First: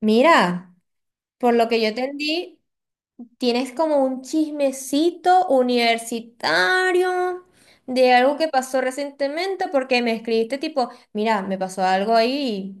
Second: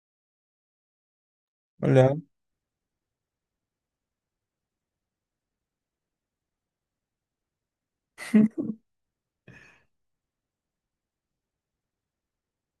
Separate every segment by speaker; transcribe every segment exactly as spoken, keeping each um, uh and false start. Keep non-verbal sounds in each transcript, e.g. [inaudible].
Speaker 1: Mira, por lo que yo
Speaker 2: Hola.
Speaker 1: entendí, tienes como un chismecito universitario de algo que pasó recientemente porque me escribiste tipo, mira, me pasó algo ahí y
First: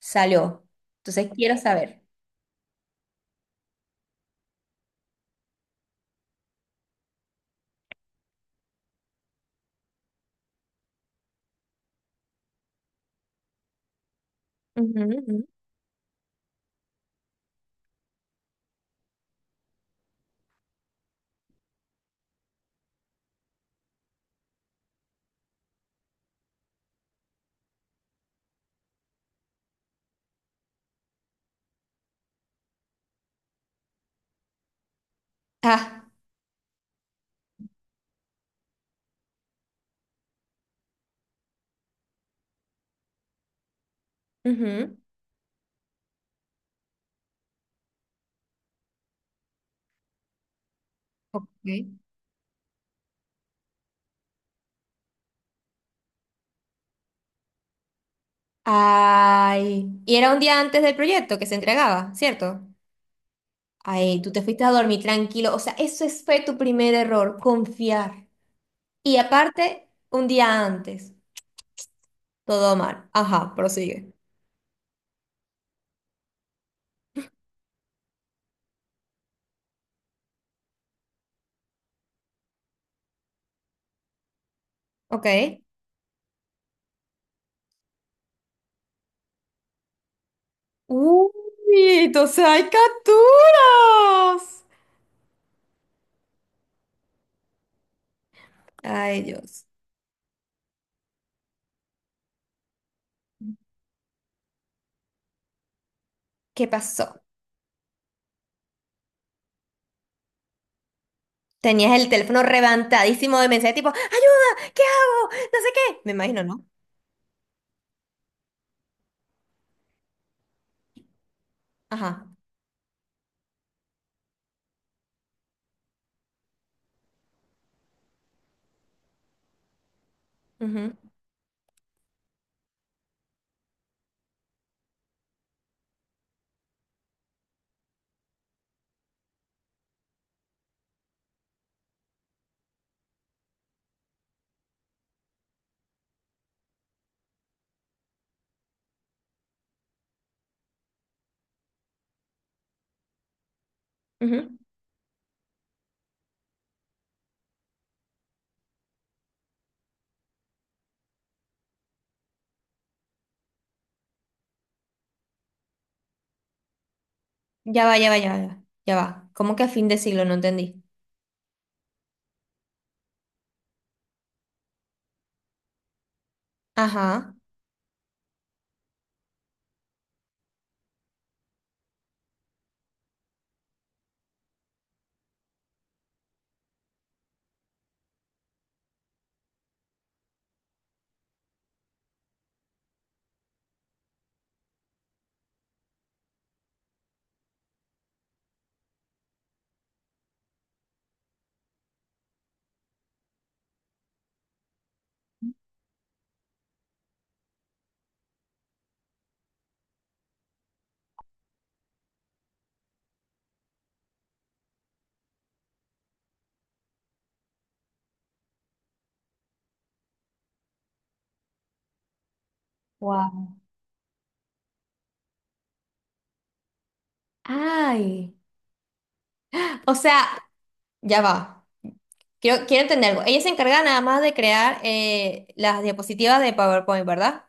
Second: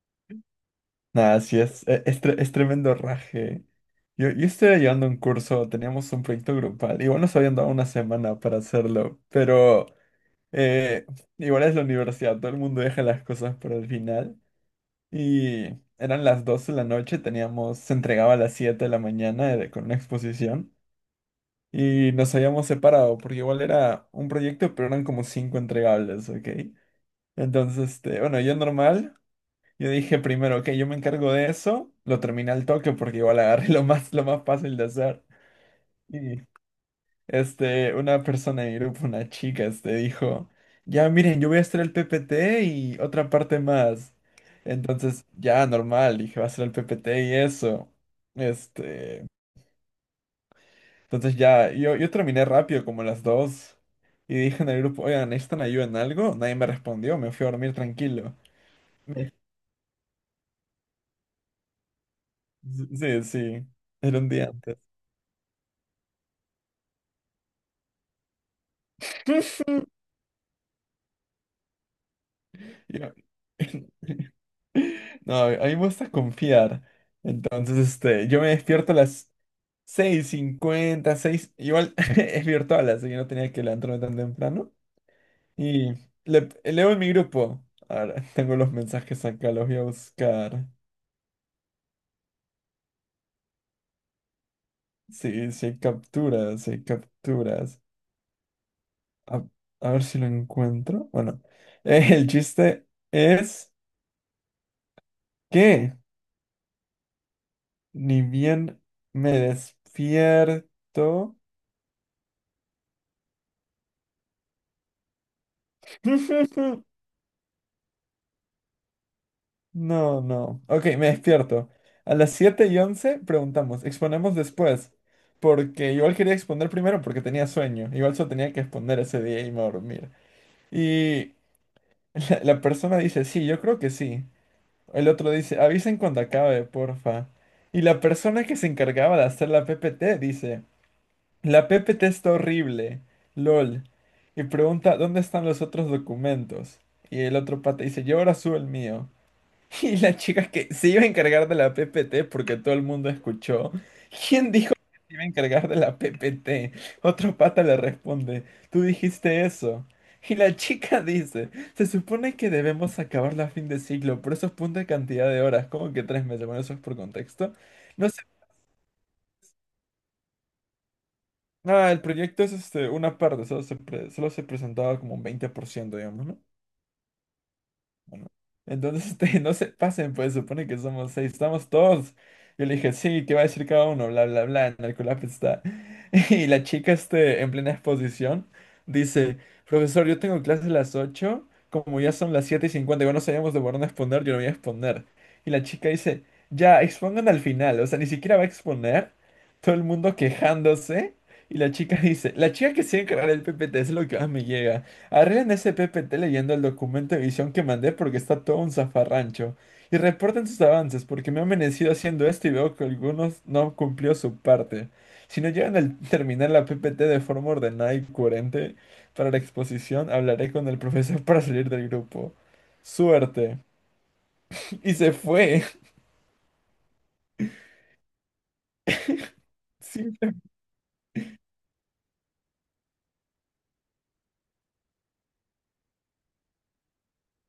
Speaker 1: salió. Entonces
Speaker 2: Nada,
Speaker 1: quiero
Speaker 2: sí, es,
Speaker 1: saber.
Speaker 2: e- es, tre- es tremendo raje. Yo, yo estaba llevando un curso, teníamos un proyecto grupal. Igual nos habían dado una semana para hacerlo, pero eh, igual es la universidad, todo el mundo deja las cosas para el final.
Speaker 1: Ujú, ujú.
Speaker 2: Y eran las doce de la noche, teníamos, se entregaba a las siete de la mañana eh, con una exposición. Y nos habíamos separado, porque igual era un proyecto, pero eran como cinco entregables, ¿ok? Entonces, este, bueno, yo normal. Yo dije primero, ok, yo me encargo de eso, lo terminé al toque porque igual agarré [laughs] lo más, lo más fácil de hacer.
Speaker 1: Ah,
Speaker 2: Y este, una persona de mi grupo, una chica, este, dijo, ya miren, yo voy a hacer el P P T y otra parte más.
Speaker 1: ujú.
Speaker 2: Entonces, ya, normal, dije, va a ser el P P T y eso. Este, entonces
Speaker 1: Ok.
Speaker 2: ya, yo, yo terminé rápido, como a las dos. Y dije en el grupo, oigan, ¿necesitan ayuda en algo? Nadie me respondió, me fui a dormir tranquilo. Me-
Speaker 1: Ay, y era un día antes del proyecto que se entregaba, ¿cierto?
Speaker 2: Sí, sí, era
Speaker 1: Ay,
Speaker 2: un
Speaker 1: tú te
Speaker 2: día
Speaker 1: fuiste a
Speaker 2: antes.
Speaker 1: dormir tranquilo. O sea, eso es- fue tu primer error, confiar. Y aparte,
Speaker 2: [laughs]
Speaker 1: un día antes. Todo mal.
Speaker 2: Yo-
Speaker 1: Ajá,
Speaker 2: [laughs]
Speaker 1: prosigue.
Speaker 2: No, a mí me gusta confiar. Entonces, este, yo me despierto a las seis cincuenta seis. Igual [laughs] es virtual, así que no tenía que levantarme tan temprano.
Speaker 1: Ok.
Speaker 2: Y le- leo en mi grupo. Ahora [laughs] tengo los mensajes acá, los voy a buscar.
Speaker 1: ¡Uy! ¡Entonces hay capturas!
Speaker 2: Sí, sí hay capturas, sí hay capturas.
Speaker 1: Ay,
Speaker 2: A,
Speaker 1: Dios.
Speaker 2: a ver si lo encuentro. Bueno, [laughs] eh, el chiste es que
Speaker 1: ¿Qué pasó?
Speaker 2: ni bien me despierto.
Speaker 1: Tenías el teléfono reventadísimo de mensajes tipo, ¡ayuda! ¿Qué hago? No sé qué. Me imagino, ¿no?
Speaker 2: [laughs] No, no. Ok, me despierto. A
Speaker 1: Ajá.
Speaker 2: las siete y once preguntamos, exponemos después. Porque igual quería exponer primero porque tenía sueño. Igual solo tenía que exponer ese día y me iba a dormir.
Speaker 1: Ujú,
Speaker 2: Y [laughs] la, la persona dice, sí, yo creo que sí. El otro dice, avisen cuando acabe, porfa. Y la persona que se encargaba de hacer la P P T dice, la P P T está horrible. LOL. Y pregunta, ¿dónde están los otros documentos? Y el otro pata dice, yo ahora subo el mío. [laughs] Y la chica que se iba a encargar de la P P T porque todo el mundo escuchó.
Speaker 1: ujú.
Speaker 2: ¿Quién dijo que se iba a encargar de la P P T? Otro pata le responde, tú dijiste eso. Y la chica [laughs] dice, se supone que debemos acabarla a fin de siglo, por eso es punta cantidad de horas, como que tres meses, bueno, eso es por contexto.
Speaker 1: Ya va,
Speaker 2: No
Speaker 1: ya va,
Speaker 2: sé,
Speaker 1: ya va. Ya va. Ya va. ¿Cómo que a fin de siglo? No entendí.
Speaker 2: nada, el proyecto es este, una parte, solo se, pre- solo se presentaba como un veinte por ciento digamos, ¿no?
Speaker 1: Ajá.
Speaker 2: Bueno, entonces, [laughs] este, no se pasen, pues supone que somos seis, estamos todos. Yo le dije, sí, ¿qué va a decir cada uno? Bla, bla, bla, en el colapso está. [laughs] Y la chica, este, en plena exposición, dice, profesor, yo tengo clase a las ocho como ya son las siete y cincuenta igual no sabíamos de por dónde exponer, yo lo voy a exponer. Y la chica dice, ya, expongan al final, o sea, ni siquiera va a exponer, todo el mundo quejándose. Y la chica [laughs] dice, la chica que se encargará del P P T, t es lo que más me llega. Arreglen ese P P T leyendo el documento de visión que mandé porque está todo un zafarrancho. Y reporten sus avances porque me he amanecido haciendo esto y veo que algunos no han cumplido su parte. Si no llegan a terminar la P P T de forma ordenada y coherente para la exposición, hablaré con el profesor para salir del grupo.
Speaker 1: Wow.
Speaker 2: Suerte. [laughs] Y se fue.
Speaker 1: Ay. O
Speaker 2: [laughs]
Speaker 1: sea,
Speaker 2: Sí.
Speaker 1: ya va. Quiero, quiero entender algo. Ella se encarga nada más de crear eh, las diapositivas de PowerPoint, ¿verdad?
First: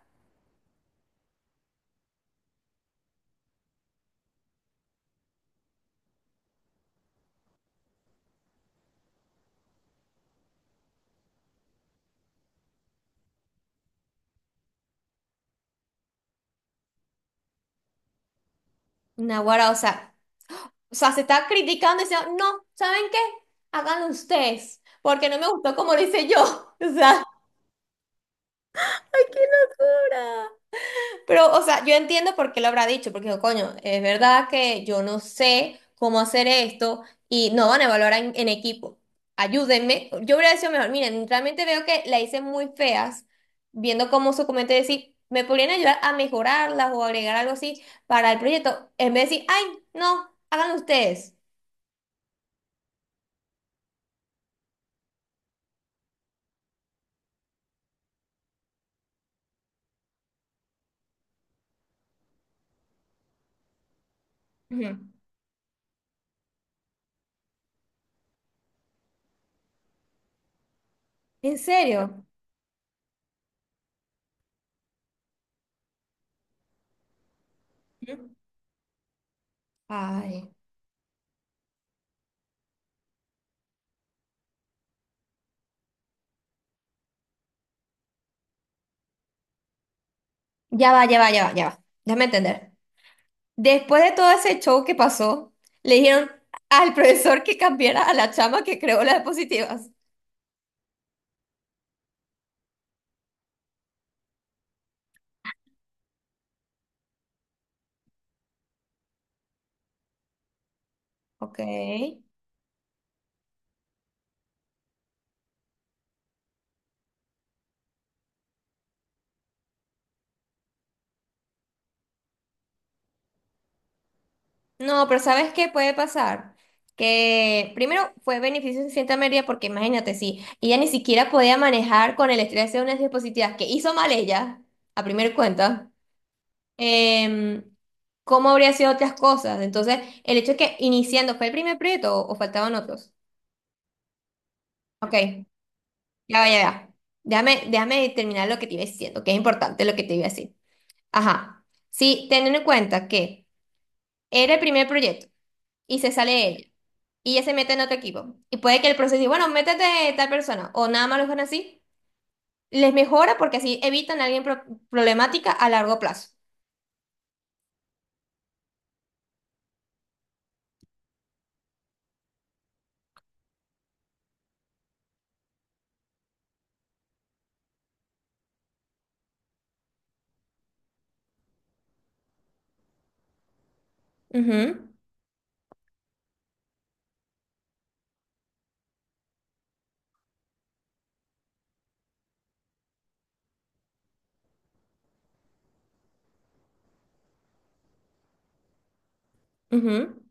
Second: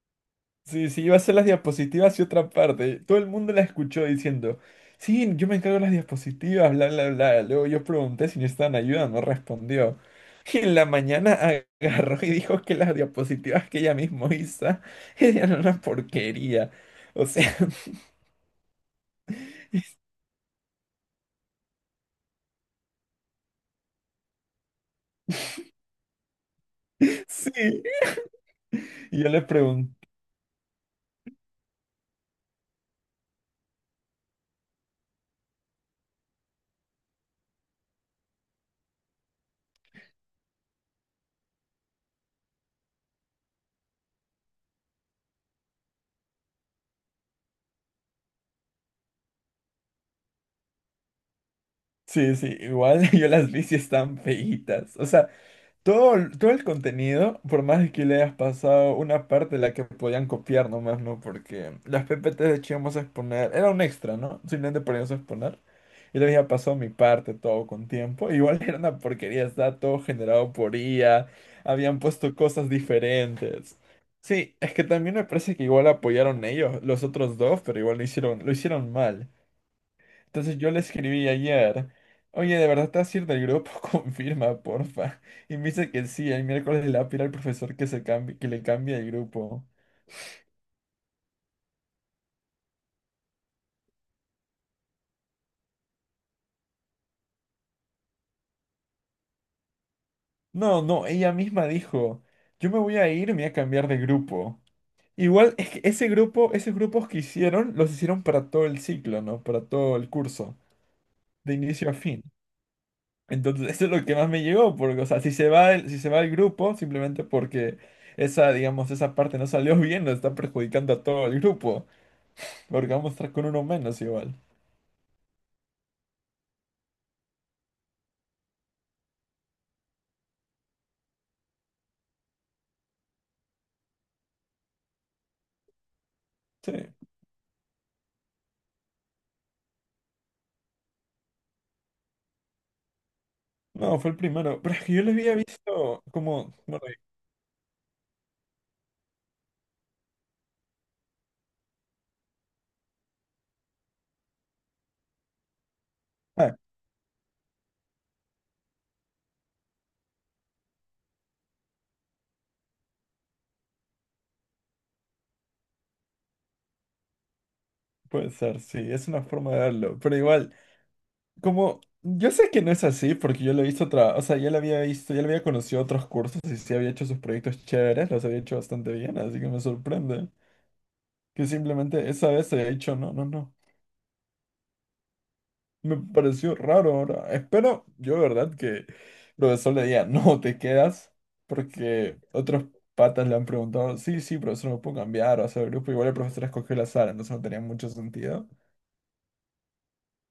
Speaker 2: Sí, sí, iba a hacer las diapositivas y otra parte. Todo el mundo la escuchó diciendo, sí, yo me encargo de las diapositivas, bla, bla, bla. Luego yo pregunté si necesitaban ayuda, no respondió. Y en la mañana [laughs] agarró y dijo que las diapositivas que ella misma hizo [laughs] eran una porquería. O sea,
Speaker 1: Naguará, o sea, o sea, se está criticando y diciendo, no, ¿saben qué? Háganlo ustedes, porque no me gustó como lo hice yo. [laughs] O sea,
Speaker 2: [laughs] sí.
Speaker 1: ¡ay,
Speaker 2: Y yo
Speaker 1: qué
Speaker 2: le pregunté,
Speaker 1: locura! Pero, o sea, yo entiendo por qué lo habrá dicho, porque dijo, coño, es verdad que yo no sé cómo hacer esto y no van a evaluar en, en equipo. Ayúdenme. Yo hubiera sido mejor, miren, realmente veo que la hice muy feas, viendo cómo su comentario decir, me podrían ayudar a mejorarlas o agregar algo así para el proyecto, en vez de decir, ay, no, háganlo ustedes.
Speaker 2: sí, sí, igual [laughs] yo las vi si están feitas. O sea, todo, el- todo el contenido, por más de que le hayas pasado una parte de la que podían copiar nomás, ¿no? Porque las P P T de hecho íbamos a exponer, era un extra, ¿no? Simplemente
Speaker 1: Ujú.
Speaker 2: poníamos a exponer. Y le había pasado mi parte todo con tiempo. [laughs] Igual era una porquería, estaba todo generado por I A,
Speaker 1: ¿En
Speaker 2: habían
Speaker 1: serio?
Speaker 2: puesto cosas diferentes. Sí, es que también me parece que igual apoyaron ellos, los otros dos, pero igual lo
Speaker 1: Ujú.
Speaker 2: hicieron, lo hicieron mal.
Speaker 1: Ay,
Speaker 2: Entonces yo le escribí ayer, oye, ¿de verdad te vas a ir del grupo? [laughs] Confirma, porfa. Y me dice que sí, el miércoles le va a pedir al profesor que, se cambie, que le cambie el grupo.
Speaker 1: ya va, ya va, ya va, ya va. Déjame entender. Después de todo ese show que pasó, le dijeron al profesor que cambiara a la chama que creó las diapositivas.
Speaker 2: No, no, ella misma dijo, yo me voy a ir, me voy a cambiar de grupo. Igual es que ese grupo, esos grupos que hicieron, los hicieron para todo el ciclo, ¿no? Para todo el curso, de
Speaker 1: Ok.
Speaker 2: inicio a fin. Entonces, [laughs] eso es lo que más me llegó, porque, o sea, si se va el, si se va el grupo, simplemente porque esa, digamos, esa parte no salió [laughs] bien, nos está perjudicando a todo el grupo. Porque vamos a estar con uno menos igual.
Speaker 1: No, pero ¿sabes qué puede pasar? Que primero fue beneficio de cierta medida porque imagínate, si ella ni siquiera podía manejar con el estrés de unas diapositivas que hizo mal ella, a primera cuenta,
Speaker 2: Sí.
Speaker 1: em, ¿cómo habría sido otras cosas? Entonces, el hecho de que iniciando fue el primer proyecto o o faltaban otros.
Speaker 2: No, fue el primero. [laughs] Pero es que yo lo
Speaker 1: Ok.
Speaker 2: había visto
Speaker 1: Ya va,
Speaker 2: como...
Speaker 1: ya
Speaker 2: Bueno,
Speaker 1: va.
Speaker 2: y-
Speaker 1: Déjame, déjame terminar lo que te iba diciendo, que es importante lo que te iba a decir. Ajá. Sí, teniendo en cuenta que era el primer proyecto y se sale
Speaker 2: ah,
Speaker 1: ella y ella se mete en otro equipo y puede que el proceso diga, bueno, métete tal persona o nada más lo dejan así, les mejora porque así evitan a alguien pro- problemática a largo plazo.
Speaker 2: puede ser, sí, es una forma de verlo. Pero igual, como... Yo sé que no es así porque yo lo he visto otra... O sea, ya lo había visto, ya lo había conocido otros cursos y sí había hecho sus proyectos chéveres, los había hecho bastante bien, así que me sorprende. Que simplemente esa vez se haya dicho, no, no, no.
Speaker 1: Ujú,
Speaker 2: Me pareció raro ahora. Espero, yo de verdad, que el profesor le diga, [laughs] no, te quedas, porque otros patas le han preguntado, sí, sí, profesor, me puedo cambiar o hacer el grupo. Igual el profesor escogió la sala, entonces no tenía mucho sentido.
Speaker 1: ujú.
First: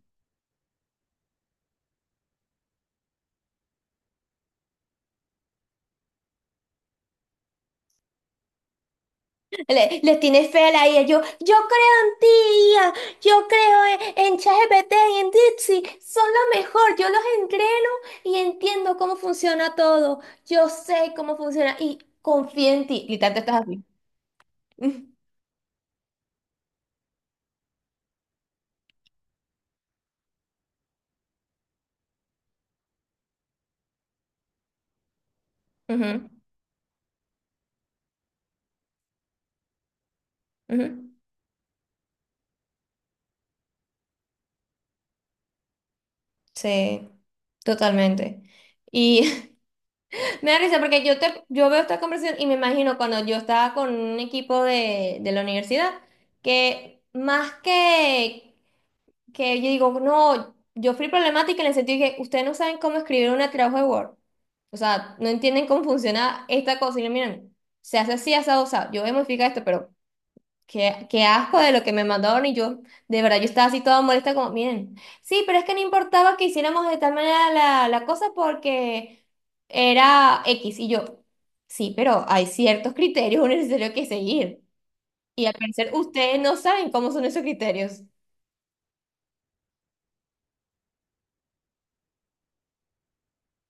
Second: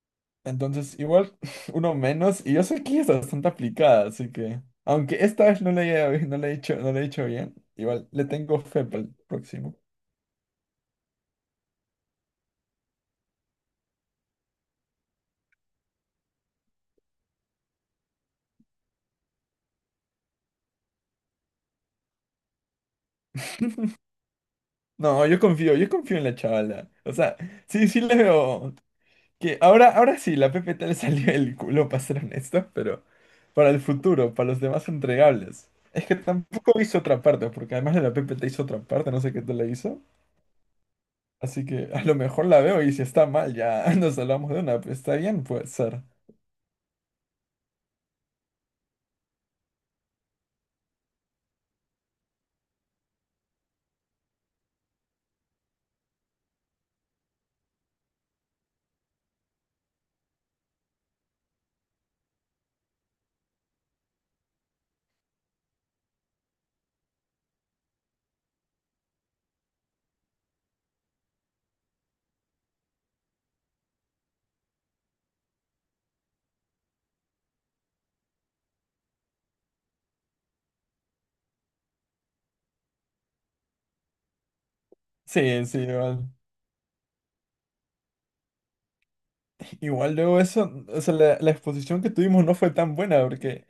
Speaker 2: Entonces, igual, [laughs] uno menos, y yo sé que es bastante aplicada, así que, aunque esta vez no le haya, [laughs] no le he hecho, no le he hecho bien, igual le tengo fe para el próximo.
Speaker 1: Le- les tiene fe a la I A. Yo, yo creo en ti, I A. Yo creo en, en ChatGPT y en Dipsy. Son lo mejor. Yo los entreno y entiendo cómo funciona todo. Yo sé cómo funciona y confío en ti. Y tanto estás así. Ujú,
Speaker 2: No, yo confío, yo confío en la chavala. O sea, sí, sí le veo. Que ahora, ahora sí, la P P T le salió el culo, [laughs] para ser honesto, pero para el futuro, para los demás entregables. Es que
Speaker 1: ujú.
Speaker 2: tampoco hizo otra parte, porque además de la P P T hizo otra parte, no sé qué te la hizo.
Speaker 1: Ujú.
Speaker 2: Así que a lo mejor la veo y si está mal, ya [laughs] nos hablamos de una. Pues, está bien, puede ser.
Speaker 1: Sí, totalmente. Y [laughs] me da risa porque yo, te, yo veo esta conversación y me imagino cuando yo estaba con un equipo de, de la universidad que más que que yo digo, no, yo fui problemática en el sentido de que ustedes no saben cómo escribir un trabajo de Word. O sea, no entienden cómo funciona esta cosa. Y yo, miren, se hace así, asado, o sea, yo voy a modificar esto, pero qué, qué asco de lo que me mandaron. Y yo, de verdad, yo estaba así toda molesta, como, miren, sí, pero es que no importaba que hiciéramos de tal manera la, la cosa porque era X. Y yo, sí, pero hay ciertos criterios necesarios que seguir. Y al
Speaker 2: Sí, sí,
Speaker 1: parecer,
Speaker 2: igual.
Speaker 1: ustedes no saben cómo son esos criterios.
Speaker 2: Igual luego eso, o sea, la, la exposición que tuvimos no fue tan buena, porque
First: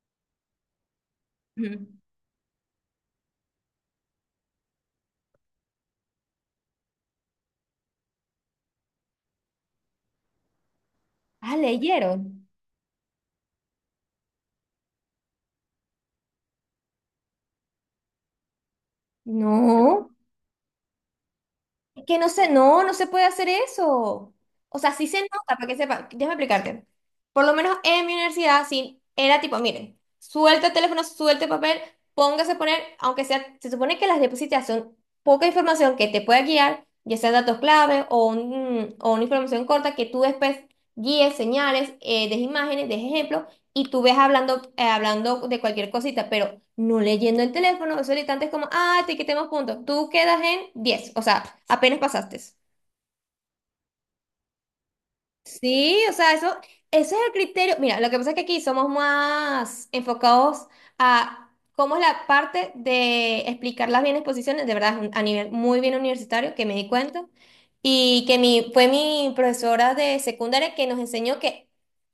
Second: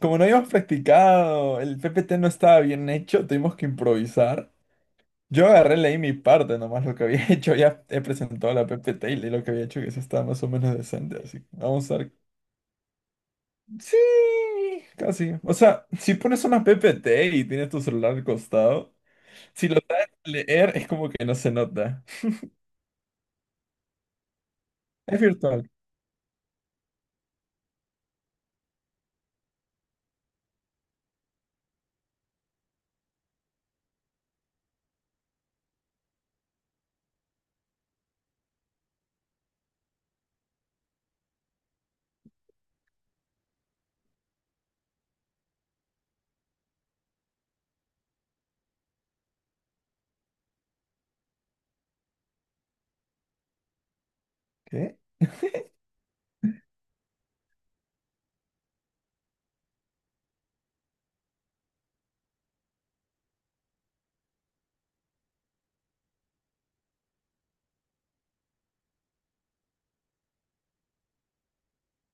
Speaker 2: como no habíamos practicado, el
Speaker 1: Ujú.
Speaker 2: P P T no estaba bien hecho, tuvimos que improvisar. Yo agarré, leí mi parte nomás, lo que había [laughs] hecho, ya he presentado la P P T y leí lo que había hecho, que eso estaba más o menos decente, así que
Speaker 1: Ah,
Speaker 2: vamos a ver.
Speaker 1: leyeron.
Speaker 2: Sí, casi. O sea, si pones una P P T y tienes tu celular al costado, si lo sabes
Speaker 1: No,
Speaker 2: leer es como que no se
Speaker 1: es
Speaker 2: nota.
Speaker 1: que no se, no, no se puede hacer eso. O sea, sí se
Speaker 2: Es
Speaker 1: nota, para
Speaker 2: virtual.
Speaker 1: que sepa, déjame explicarte. Por lo menos en mi universidad, sí, era tipo, miren, suelta el teléfono, suelta el papel, póngase a poner, aunque sea, se supone que las diapositivas son poca información que te pueda guiar, ya sea datos clave o, un- o una información corta que tú después guíes, señales, eh, des imágenes, des ejemplos, y tú ves hablando, eh, hablando de cualquier cosita, pero no leyendo el teléfono, eso ahorita antes como, ah, te quitemos puntos, tú quedas en diez, o sea, apenas pasaste.
Speaker 2: ¿Qué?
Speaker 1: Sí, o sea, eso, eso es el criterio. Mira, lo que pasa es que aquí somos más enfocados a cómo es la parte de explicar las bien exposiciones, de verdad, es un- a nivel muy bien universitario, que me di cuenta, y que mi, fue mi profesora de secundaria que nos enseñó que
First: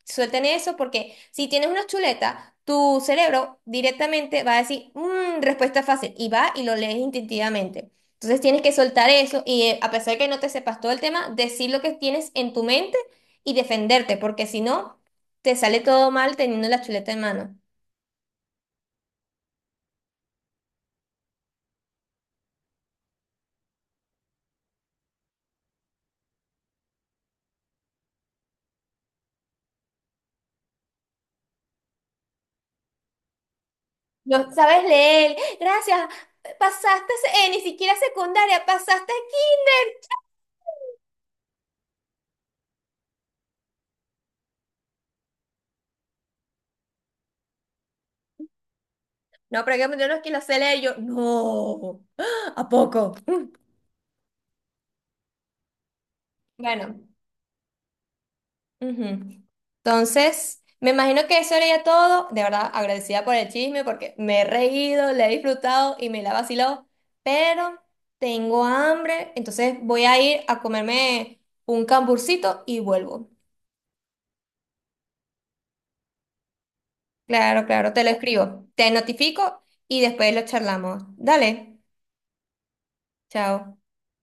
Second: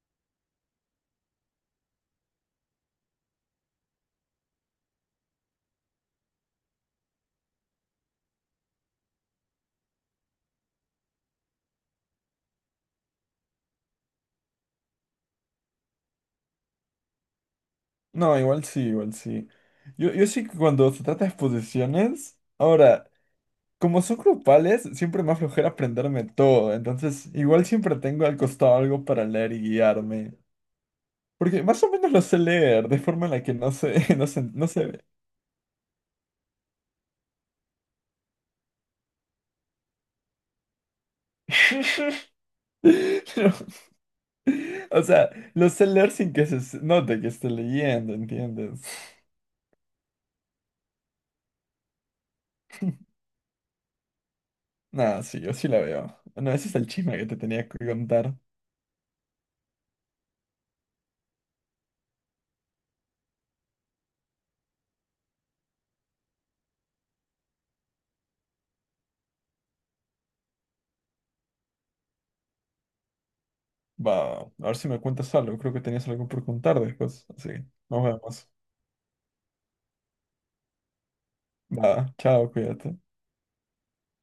Speaker 1: suelten eso, porque si tienes una chuleta, tu cerebro directamente va a decir, "Mm, respuesta fácil", y va y lo lees instintivamente. Entonces tienes que soltar eso y eh, a pesar de que no te sepas todo el tema, decir lo que tienes en tu mente y defenderte, porque si no, te sale todo mal teniendo la chuleta en mano.
Speaker 2: No, igual sí, igual sí. Yo, yo sí que cuando se trata de exposiciones, ahora, como son grupales, siempre me da flojera aprenderme todo, entonces igual siempre tengo al costado algo para leer y guiarme. Porque más o menos lo sé leer, de forma en la que no se, [laughs] no se,
Speaker 1: No
Speaker 2: no
Speaker 1: sabes
Speaker 2: se ve.
Speaker 1: leer, gracias, pasaste, se- eh, ni siquiera secundaria, pasaste kinder.
Speaker 2: [laughs] Pero, o sea, lo sé leer sin que se se note que esté leyendo, ¿entiendes?
Speaker 1: No, pero hay que yo no es que lo sé leer, yo, no, [gasps] ¿a poco?
Speaker 2: Nada, sí, yo sí la veo. Bueno, ese es el
Speaker 1: Bueno,
Speaker 2: chisme que te tenía que contar.
Speaker 1: ujú. Entonces, me imagino que eso era ya todo. De verdad, agradecida por el chisme porque me he reído, le he disfrutado y me la vaciló. Pero tengo hambre, entonces voy a ir a comerme un camburcito y vuelvo.
Speaker 2: Va, a ver si me cuentas algo. Creo que tenías algo por contar después. Así,
Speaker 1: Claro, claro, te
Speaker 2: nos
Speaker 1: lo
Speaker 2: vemos.
Speaker 1: escribo, te notifico y después lo charlamos. Dale,
Speaker 2: Va, chao, cuídate.
Speaker 1: chao.